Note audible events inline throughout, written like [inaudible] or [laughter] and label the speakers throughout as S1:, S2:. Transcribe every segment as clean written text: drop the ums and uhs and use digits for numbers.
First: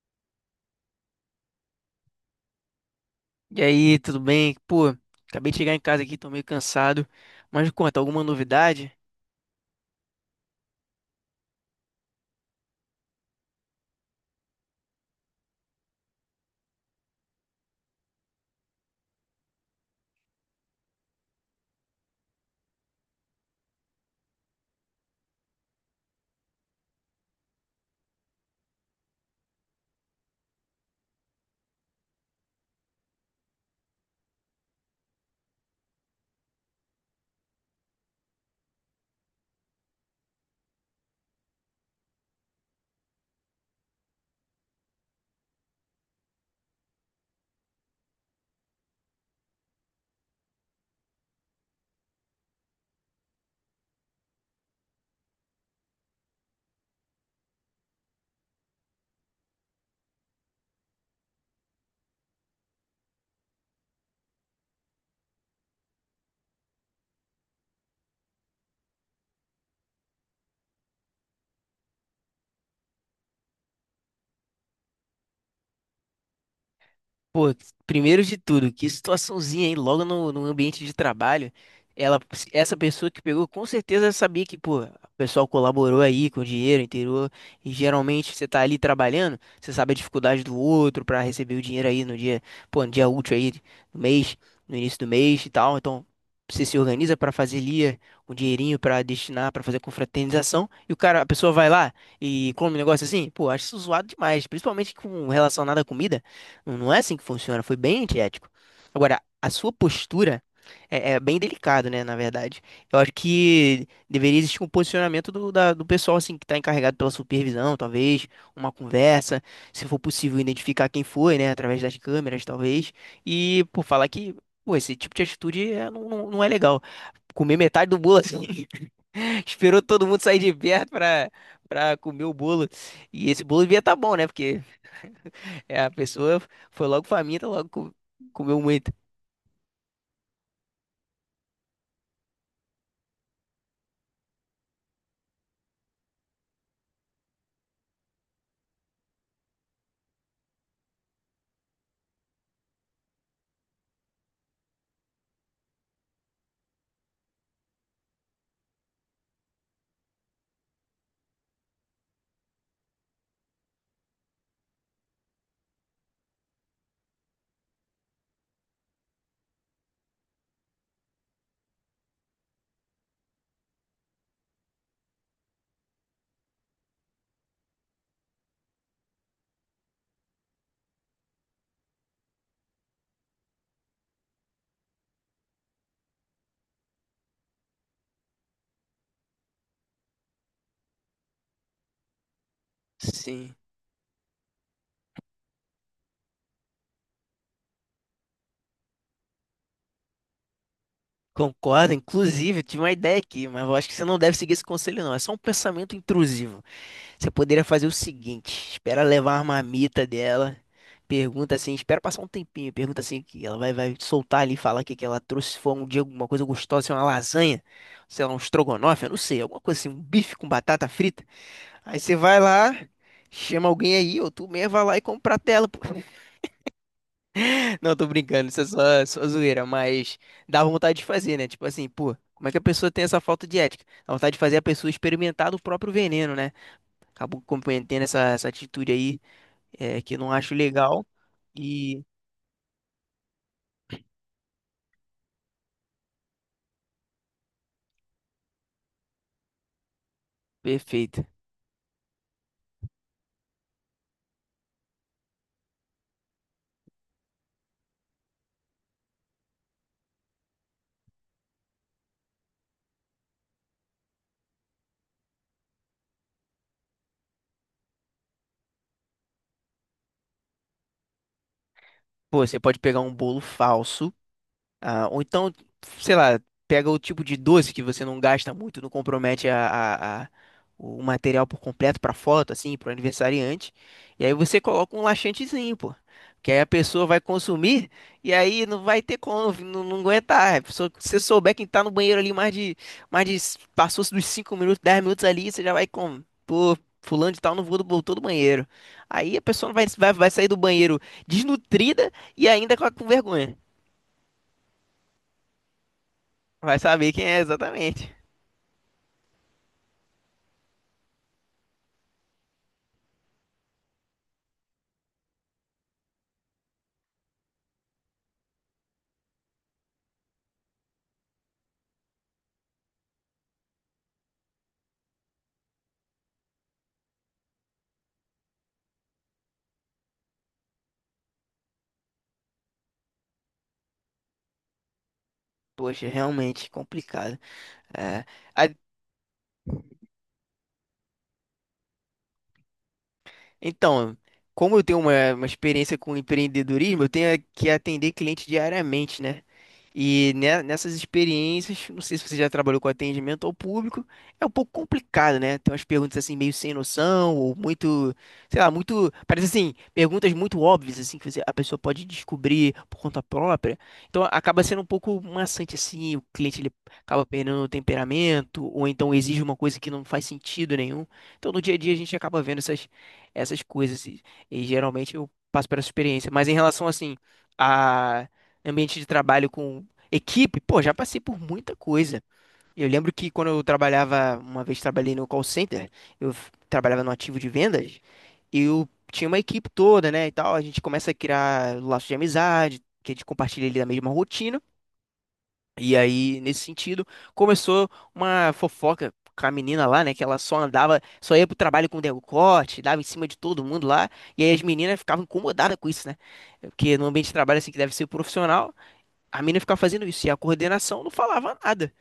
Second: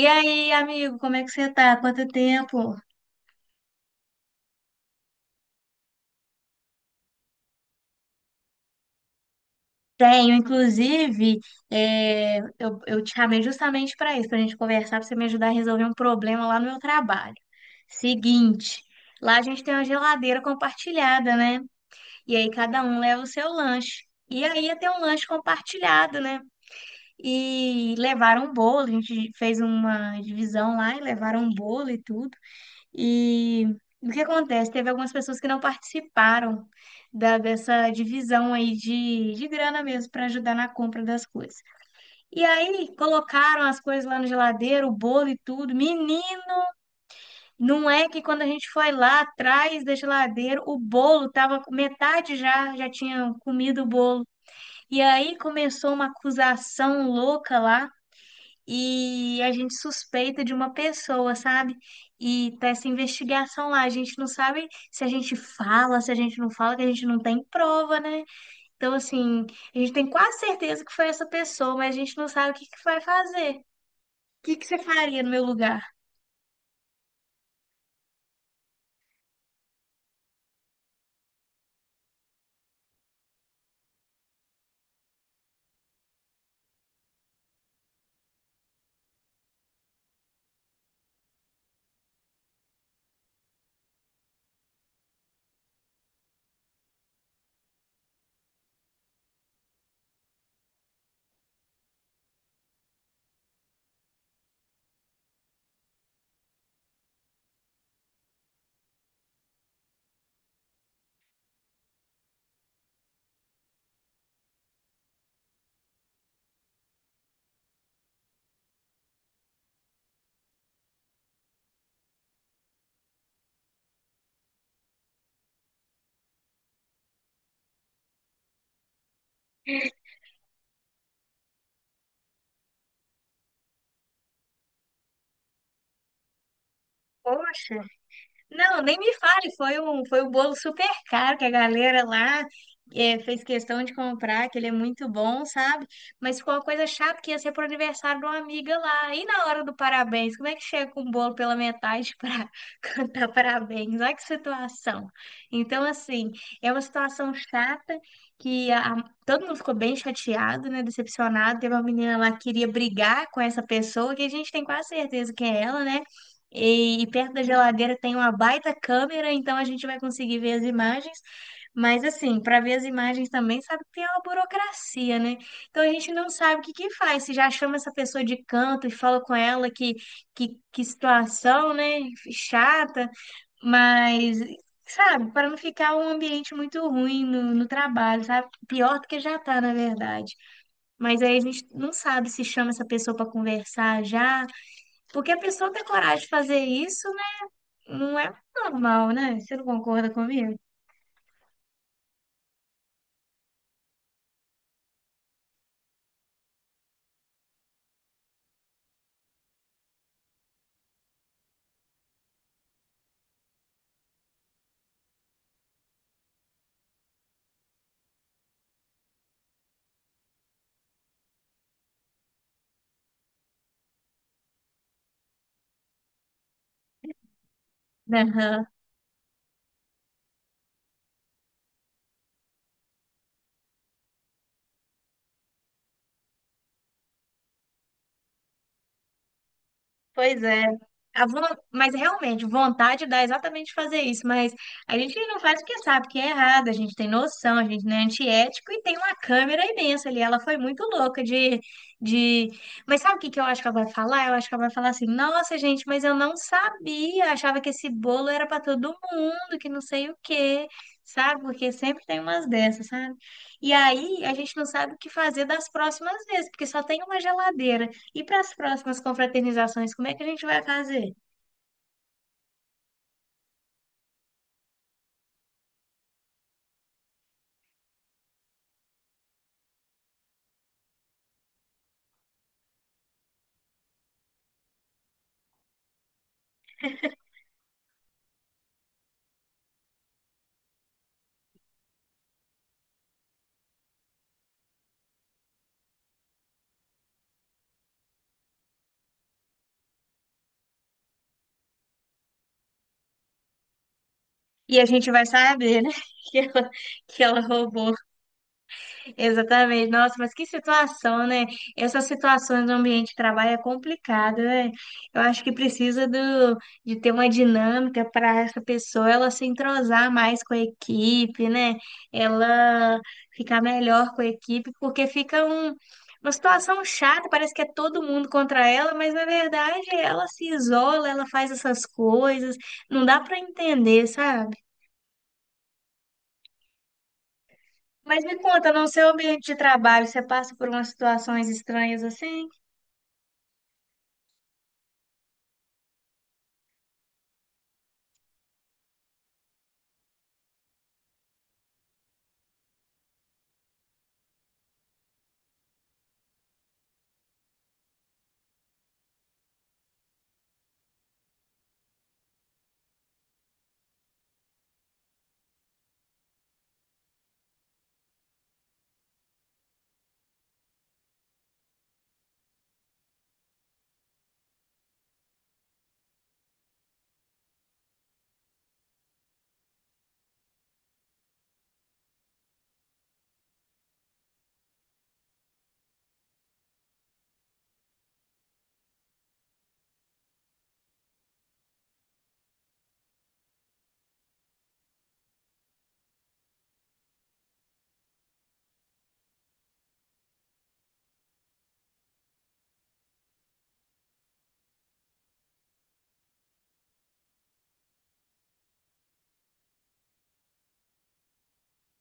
S1: E aí, amigo, como é que você tá? Quanto tempo?
S2: E aí, tudo bem? Pô, acabei de chegar em casa aqui, tô meio cansado. Mas me conta, alguma novidade?
S1: Tenho, inclusive, eu te chamei justamente para isso, para a gente conversar, para você me ajudar a resolver um problema lá no meu trabalho. Seguinte, lá a gente tem uma geladeira compartilhada, né? E aí cada um leva o seu lanche. E aí ia ter um lanche compartilhado, né? E levaram um bolo, a gente fez uma divisão lá e levaram um bolo e tudo. E o que acontece? Teve algumas pessoas que não participaram dessa divisão aí de grana mesmo para ajudar na compra das coisas. E aí colocaram as coisas lá na geladeira, o bolo e tudo. Menino, não é que quando a gente foi lá atrás da geladeira, o bolo tava com metade, já, já tinha comido o bolo. E aí começou uma acusação louca lá e a gente suspeita de uma pessoa, sabe? E tá essa investigação lá, a gente não sabe se a gente fala, se a gente não fala, que a gente não tem prova, né? Então, assim, a gente tem quase certeza que foi essa pessoa, mas a gente não sabe o que que vai fazer. O que que você faria no meu lugar?
S2: Pô, primeiro de tudo, que situaçãozinha, hein? Logo no ambiente de trabalho, ela, essa pessoa que pegou, com certeza sabia que, pô, o pessoal colaborou aí com o dinheiro, inteirou, e geralmente você tá ali trabalhando, você sabe a dificuldade do outro pra receber o dinheiro aí no dia, pô, no dia útil aí do mês, no início do mês e tal, então você se organiza pra fazer ali um dinheirinho pra destinar, pra fazer confraternização, e a pessoa vai lá e come um negócio assim, pô, acho isso zoado demais, principalmente com relacionado à comida. Não, não é assim que funciona. Foi bem antiético. Agora, a sua postura é bem delicado, né? Na verdade, eu acho que deveria existir um posicionamento do pessoal assim que está encarregado pela supervisão, talvez uma conversa, se for possível identificar quem foi, né? Através das câmeras, talvez, e por falar que pô, esse tipo de atitude não, não, não é legal. Comer metade do bolo assim, [laughs] esperou todo mundo sair de perto pra, pra comer o bolo. E esse bolo devia estar bom, né? Porque a pessoa foi logo faminta, logo
S1: Poxa.
S2: comeu
S1: Não,
S2: muito.
S1: nem me fale, foi foi um bolo super caro que a galera lá fez questão de comprar, que ele é muito bom, sabe? Mas ficou uma coisa chata que ia ser pro aniversário de uma amiga lá. E na hora do parabéns, como é que chega com um bolo pela metade [laughs] para cantar parabéns? Olha que situação. Então, assim, é uma situação chata que todo mundo ficou bem chateado, né? Decepcionado. Teve uma menina lá que queria brigar com essa pessoa, que a gente tem quase certeza que é ela, né? E perto da geladeira tem uma baita câmera, então a gente vai conseguir ver as imagens. Mas assim, para ver as imagens também, sabe que tem uma burocracia, né? Então a gente não sabe o que que faz. Se já chama essa pessoa de canto e fala com ela que situação, né? Chata, mas, sabe, para não ficar um ambiente muito ruim no trabalho, sabe? Pior do que já tá, na verdade. Mas aí a gente não sabe se chama essa pessoa para
S2: Sim.
S1: conversar já, porque a pessoa tem coragem de fazer isso não é normal, né? Você não concorda comigo?
S2: Concordo, inclusive, eu tive uma ideia aqui, mas eu acho que você não deve seguir esse conselho, não. É só um pensamento intrusivo. Você poderia fazer o seguinte: espera levar a marmita dela, pergunta assim, espera passar um tempinho, pergunta assim, que ela vai soltar ali e falar o que que ela trouxe, se for um dia alguma coisa gostosa, se é uma lasanha, sei lá, um estrogonofe, eu não sei, alguma coisa assim, um bife com batata frita. Aí você vai lá, chama alguém aí, ou tu mesmo vai lá e compra a tela, pô. Não, tô brincando, isso
S1: Não.
S2: é só, zoeira, mas dá vontade de fazer, né? Tipo assim, pô, como é que a pessoa tem essa falta de ética? Dá vontade de fazer a pessoa experimentar do próprio veneno, né? Acabou cometendo essa atitude aí, que eu não
S1: Pois
S2: acho
S1: é.
S2: legal.
S1: A von- Mas
S2: E
S1: realmente, vontade dá exatamente fazer isso, mas a gente não faz porque sabe que é errado, a gente tem noção, a gente não é antiético e tem uma câmera imensa ali. Ela foi muito louca
S2: perfeito.
S1: de, de... Mas sabe o que que eu acho que ela vai falar? Eu acho que ela vai falar assim, nossa, gente, mas eu não sabia, achava que esse bolo era para todo mundo, que não sei o quê, sabe? Porque sempre tem umas dessas, sabe? E aí a gente não sabe o que fazer das próximas vezes, porque só tem uma geladeira. E para as próximas confraternizações, como é que a gente vai fazer?
S2: Pô, você pode pegar um bolo falso. Ah, ou então, sei lá, pega o tipo de doce que você não gasta muito, não compromete o material por completo para foto, assim, para o aniversariante. E aí você coloca um laxantezinho, pô. Que aí a pessoa vai consumir e aí não vai ter como, não aguentar. Se você souber quem tá no banheiro ali mais de, passou dos 5 minutos, 10 minutos ali, você já vai com, pô, fulano de tal não vou- voltou do banheiro. Aí a pessoa vai sair do banheiro desnutrida e ainda com vergonha.
S1: E a gente vai saber, né, [laughs] que ela,
S2: Vai saber
S1: que
S2: quem
S1: ela
S2: é
S1: roubou.
S2: exatamente.
S1: Exatamente. Nossa, mas que situação, né? Essas situações no ambiente de trabalho é complicado, né? Eu acho que precisa de ter uma dinâmica para essa pessoa ela se entrosar mais com a equipe, né? Ela ficar melhor com a equipe, porque fica uma situação chata, parece que é todo mundo contra ela, mas na verdade ela se isola, ela faz essas coisas, não dá para entender, sabe?
S2: Poxa, realmente complicado. É.
S1: Mas me conta,
S2: A-
S1: no seu ambiente de trabalho, você passa por umas situações estranhas assim?
S2: Então, como eu tenho uma experiência com empreendedorismo, eu tenho que atender cliente diariamente, né? E nessas experiências, não sei se você já trabalhou com atendimento ao público, é um pouco complicado, né? Tem umas perguntas assim meio sem noção, ou muito, sei lá, muito, parece assim, perguntas muito óbvias assim que a pessoa pode descobrir por conta própria. Então acaba sendo um pouco maçante assim, o cliente ele acaba perdendo o temperamento, ou então exige uma coisa que não faz sentido nenhum. Então no dia a dia a gente acaba vendo essas coisas. E geralmente eu passo por essa experiência. Mas em relação, assim, a ambiente de trabalho com equipe, pô, já passei por muita coisa. Eu lembro que quando eu trabalhava, uma vez trabalhei no call center, trabalhava no ativo de vendas, eu tinha uma equipe toda, né, e tal. A gente começa a criar laços de amizade, que a gente compartilha ali da mesma rotina. E aí, nesse sentido, começou uma fofoca com a menina lá, né? Que ela só andava, só ia pro trabalho com decote, dava em cima de todo mundo lá. E aí as meninas ficavam incomodadas com isso, né? Porque no ambiente de trabalho, assim, que deve ser profissional, a menina ficava fazendo isso. E a coordenação não falava nada.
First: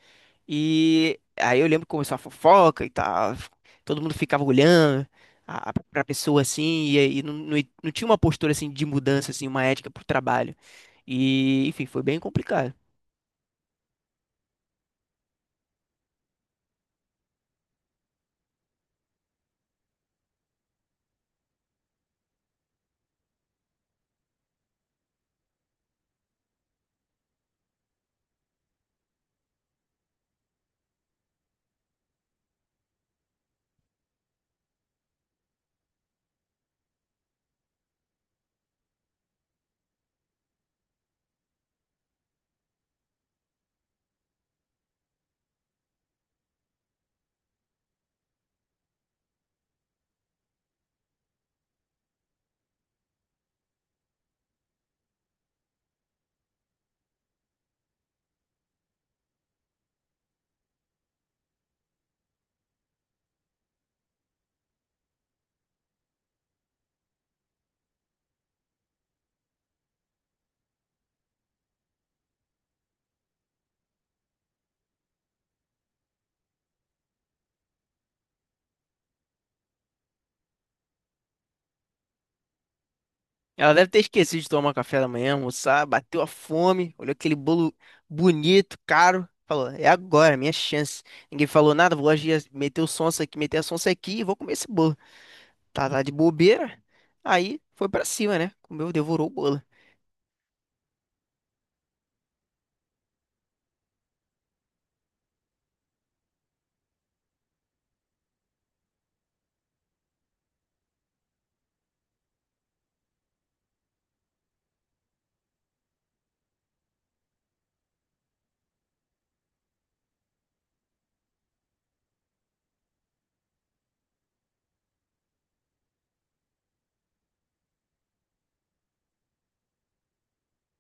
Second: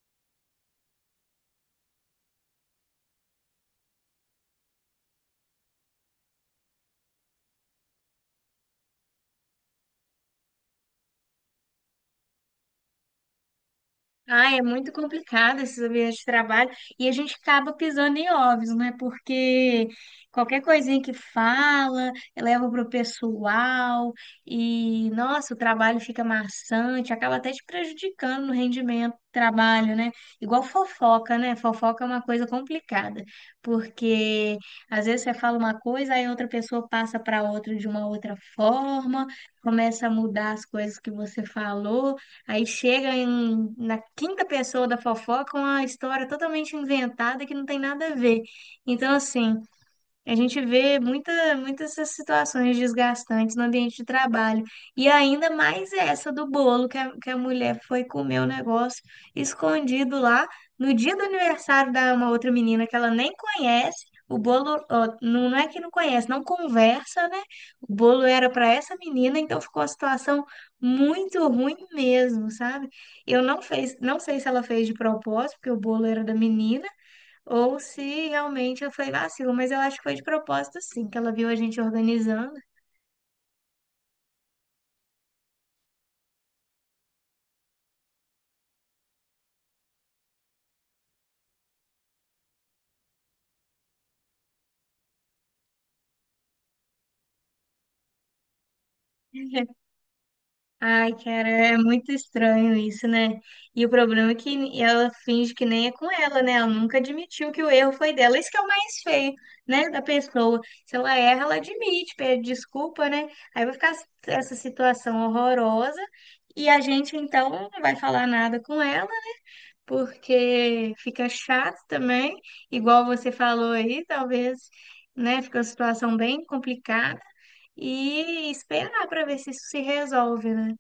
S2: E aí eu lembro que começou a fofoca e tal. Todo mundo ficava olhando pra pessoa, assim. E aí não tinha uma postura, assim, de mudança, assim, uma ética pro trabalho. E, enfim, foi bem complicado.
S1: Ai, é muito complicado esses ambientes de trabalho e a gente acaba pisando em ovos, né? Porque qualquer coisinha que fala, leva pro pessoal e, nossa, o trabalho fica maçante, acaba até te prejudicando no rendimento do trabalho, né? Igual fofoca, né? Fofoca é uma coisa complicada, porque às vezes você fala uma coisa, aí outra pessoa passa para outra de uma outra forma, começa a mudar as coisas que você falou. Aí na quinta pessoa da fofoca uma história totalmente inventada que não tem nada a ver. Então, assim, a gente vê muitas essas situações desgastantes no ambiente de trabalho. E ainda mais essa do bolo, que a mulher foi comer o negócio escondido lá no dia do aniversário da uma outra menina que ela nem conhece. O bolo, ó, não é que não conhece, não conversa, né? O bolo era para essa menina, então ficou a situação muito ruim mesmo, sabe? Eu não fez, não sei se ela fez de propósito, porque o bolo era da menina. Ou se realmente foi vacilo, mas eu acho que foi de propósito, sim, que ela viu a gente organizando.
S2: Ela deve ter esquecido de tomar café da manhã, almoçar, bateu a fome, olhou aquele bolo bonito, caro, falou: É agora, minha chance. Ninguém falou nada, vou agir, meter o sonso aqui, meter a sonsa aqui e vou comer esse bolo. Tá, tá de bobeira. Aí foi pra cima, né? Comeu, devorou o bolo.
S1: [laughs] Ai, cara, é muito estranho isso, né? E o problema é que ela finge que nem é com ela, né? Ela nunca admitiu que o erro foi dela. Isso que é o mais feio, né? Da pessoa. Se ela erra, ela admite, pede desculpa, né? Aí vai ficar essa situação horrorosa e a gente então não vai falar nada com ela. Porque fica chato também, igual você falou aí, talvez, né, fica uma situação bem complicada e esperar para ver se isso se resolve, né?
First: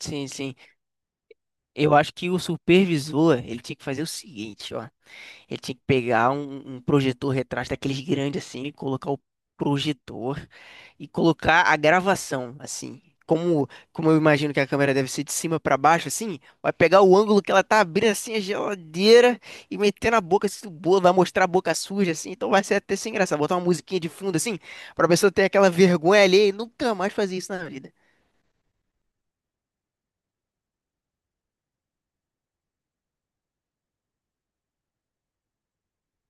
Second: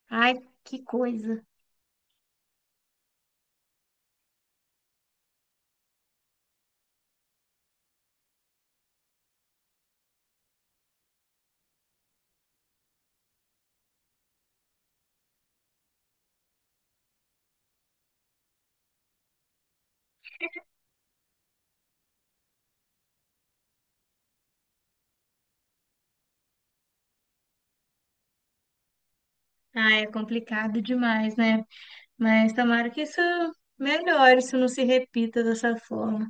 S2: Sim,
S1: Ai,
S2: sim.
S1: que coisa.
S2: Eu acho que o supervisor, ele tinha que fazer o seguinte, ó. Ele tinha que pegar um projetor retrátil daqueles grandes assim, colocar o projetor e colocar a gravação assim. Como eu imagino que a câmera deve ser de cima para baixo, assim, vai pegar o ângulo que ela tá abrindo assim a geladeira e meter na boca, assim, do bolo, vai mostrar a boca suja, assim, então vai ser até sem graça. Botar uma musiquinha de fundo, assim, pra pessoa ter aquela vergonha ali e nunca mais fazer isso na vida.
S1: Ai, é complicado demais, né? Mas tomara que isso melhore, isso não se repita dessa forma.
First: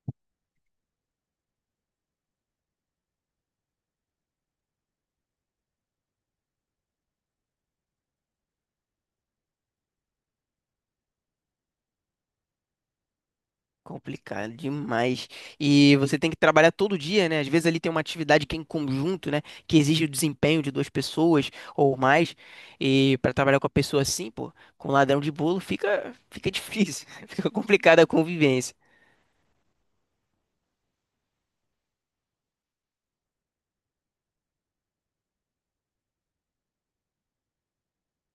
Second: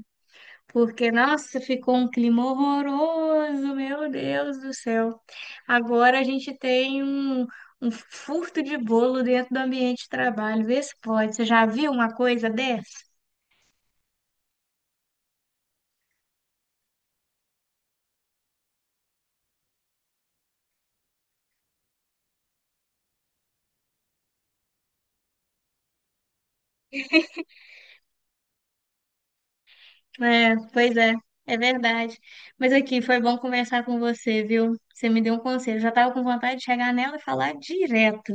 S1: Porque, nossa, ficou um clima horroroso, meu Deus do céu. Agora a gente tem um furto de bolo dentro do ambiente de trabalho. Vê se pode. Você já viu uma coisa dessa?
S2: Complicado demais. E você tem que trabalhar todo dia, né? Às vezes ali tem uma atividade que é em conjunto, né? Que exige o desempenho de 2 pessoas ou mais. E para trabalhar com a pessoa assim, pô, com ladrão de bolo, fica difícil. [laughs] Fica complicada a convivência.
S1: É, pois é, é verdade. Mas aqui, foi bom conversar com você, viu? Você me deu um conselho. Já estava com vontade de chegar nela e falar direto.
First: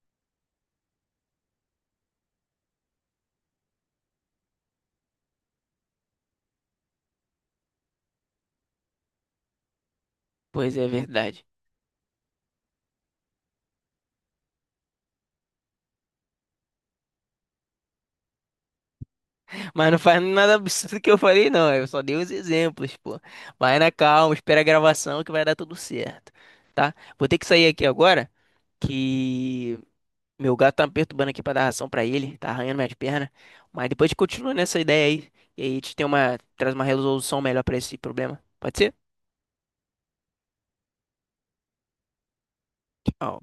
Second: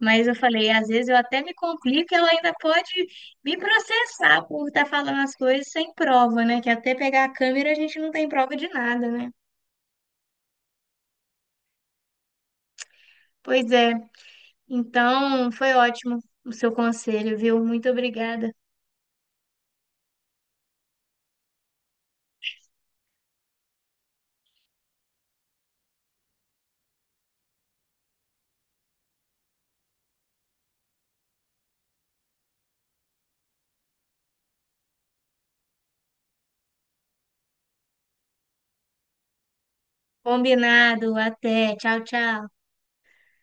S1: Mas eu falei, às vezes eu até me complico, e ela ainda pode me processar por estar falando as coisas sem prova, né? Que até pegar a câmera a gente não tem prova de nada, né?
S2: Pois é, é verdade.
S1: Pois é. Então, foi ótimo o seu conselho, viu? Muito obrigada.
S2: Mas não faz nada absurdo que eu falei, não. Eu só dei os exemplos, pô. Vai na calma, espera a gravação que vai dar tudo certo, tá? Vou ter que sair aqui agora, que meu gato tá me perturbando aqui pra dar ração pra ele, tá arranhando minhas pernas. Mas depois a gente continua nessa ideia aí. E aí a gente traz uma resolução melhor pra esse problema. Pode ser?
S1: Combinado. Até. Tchau, tchau.
S2: Tchau.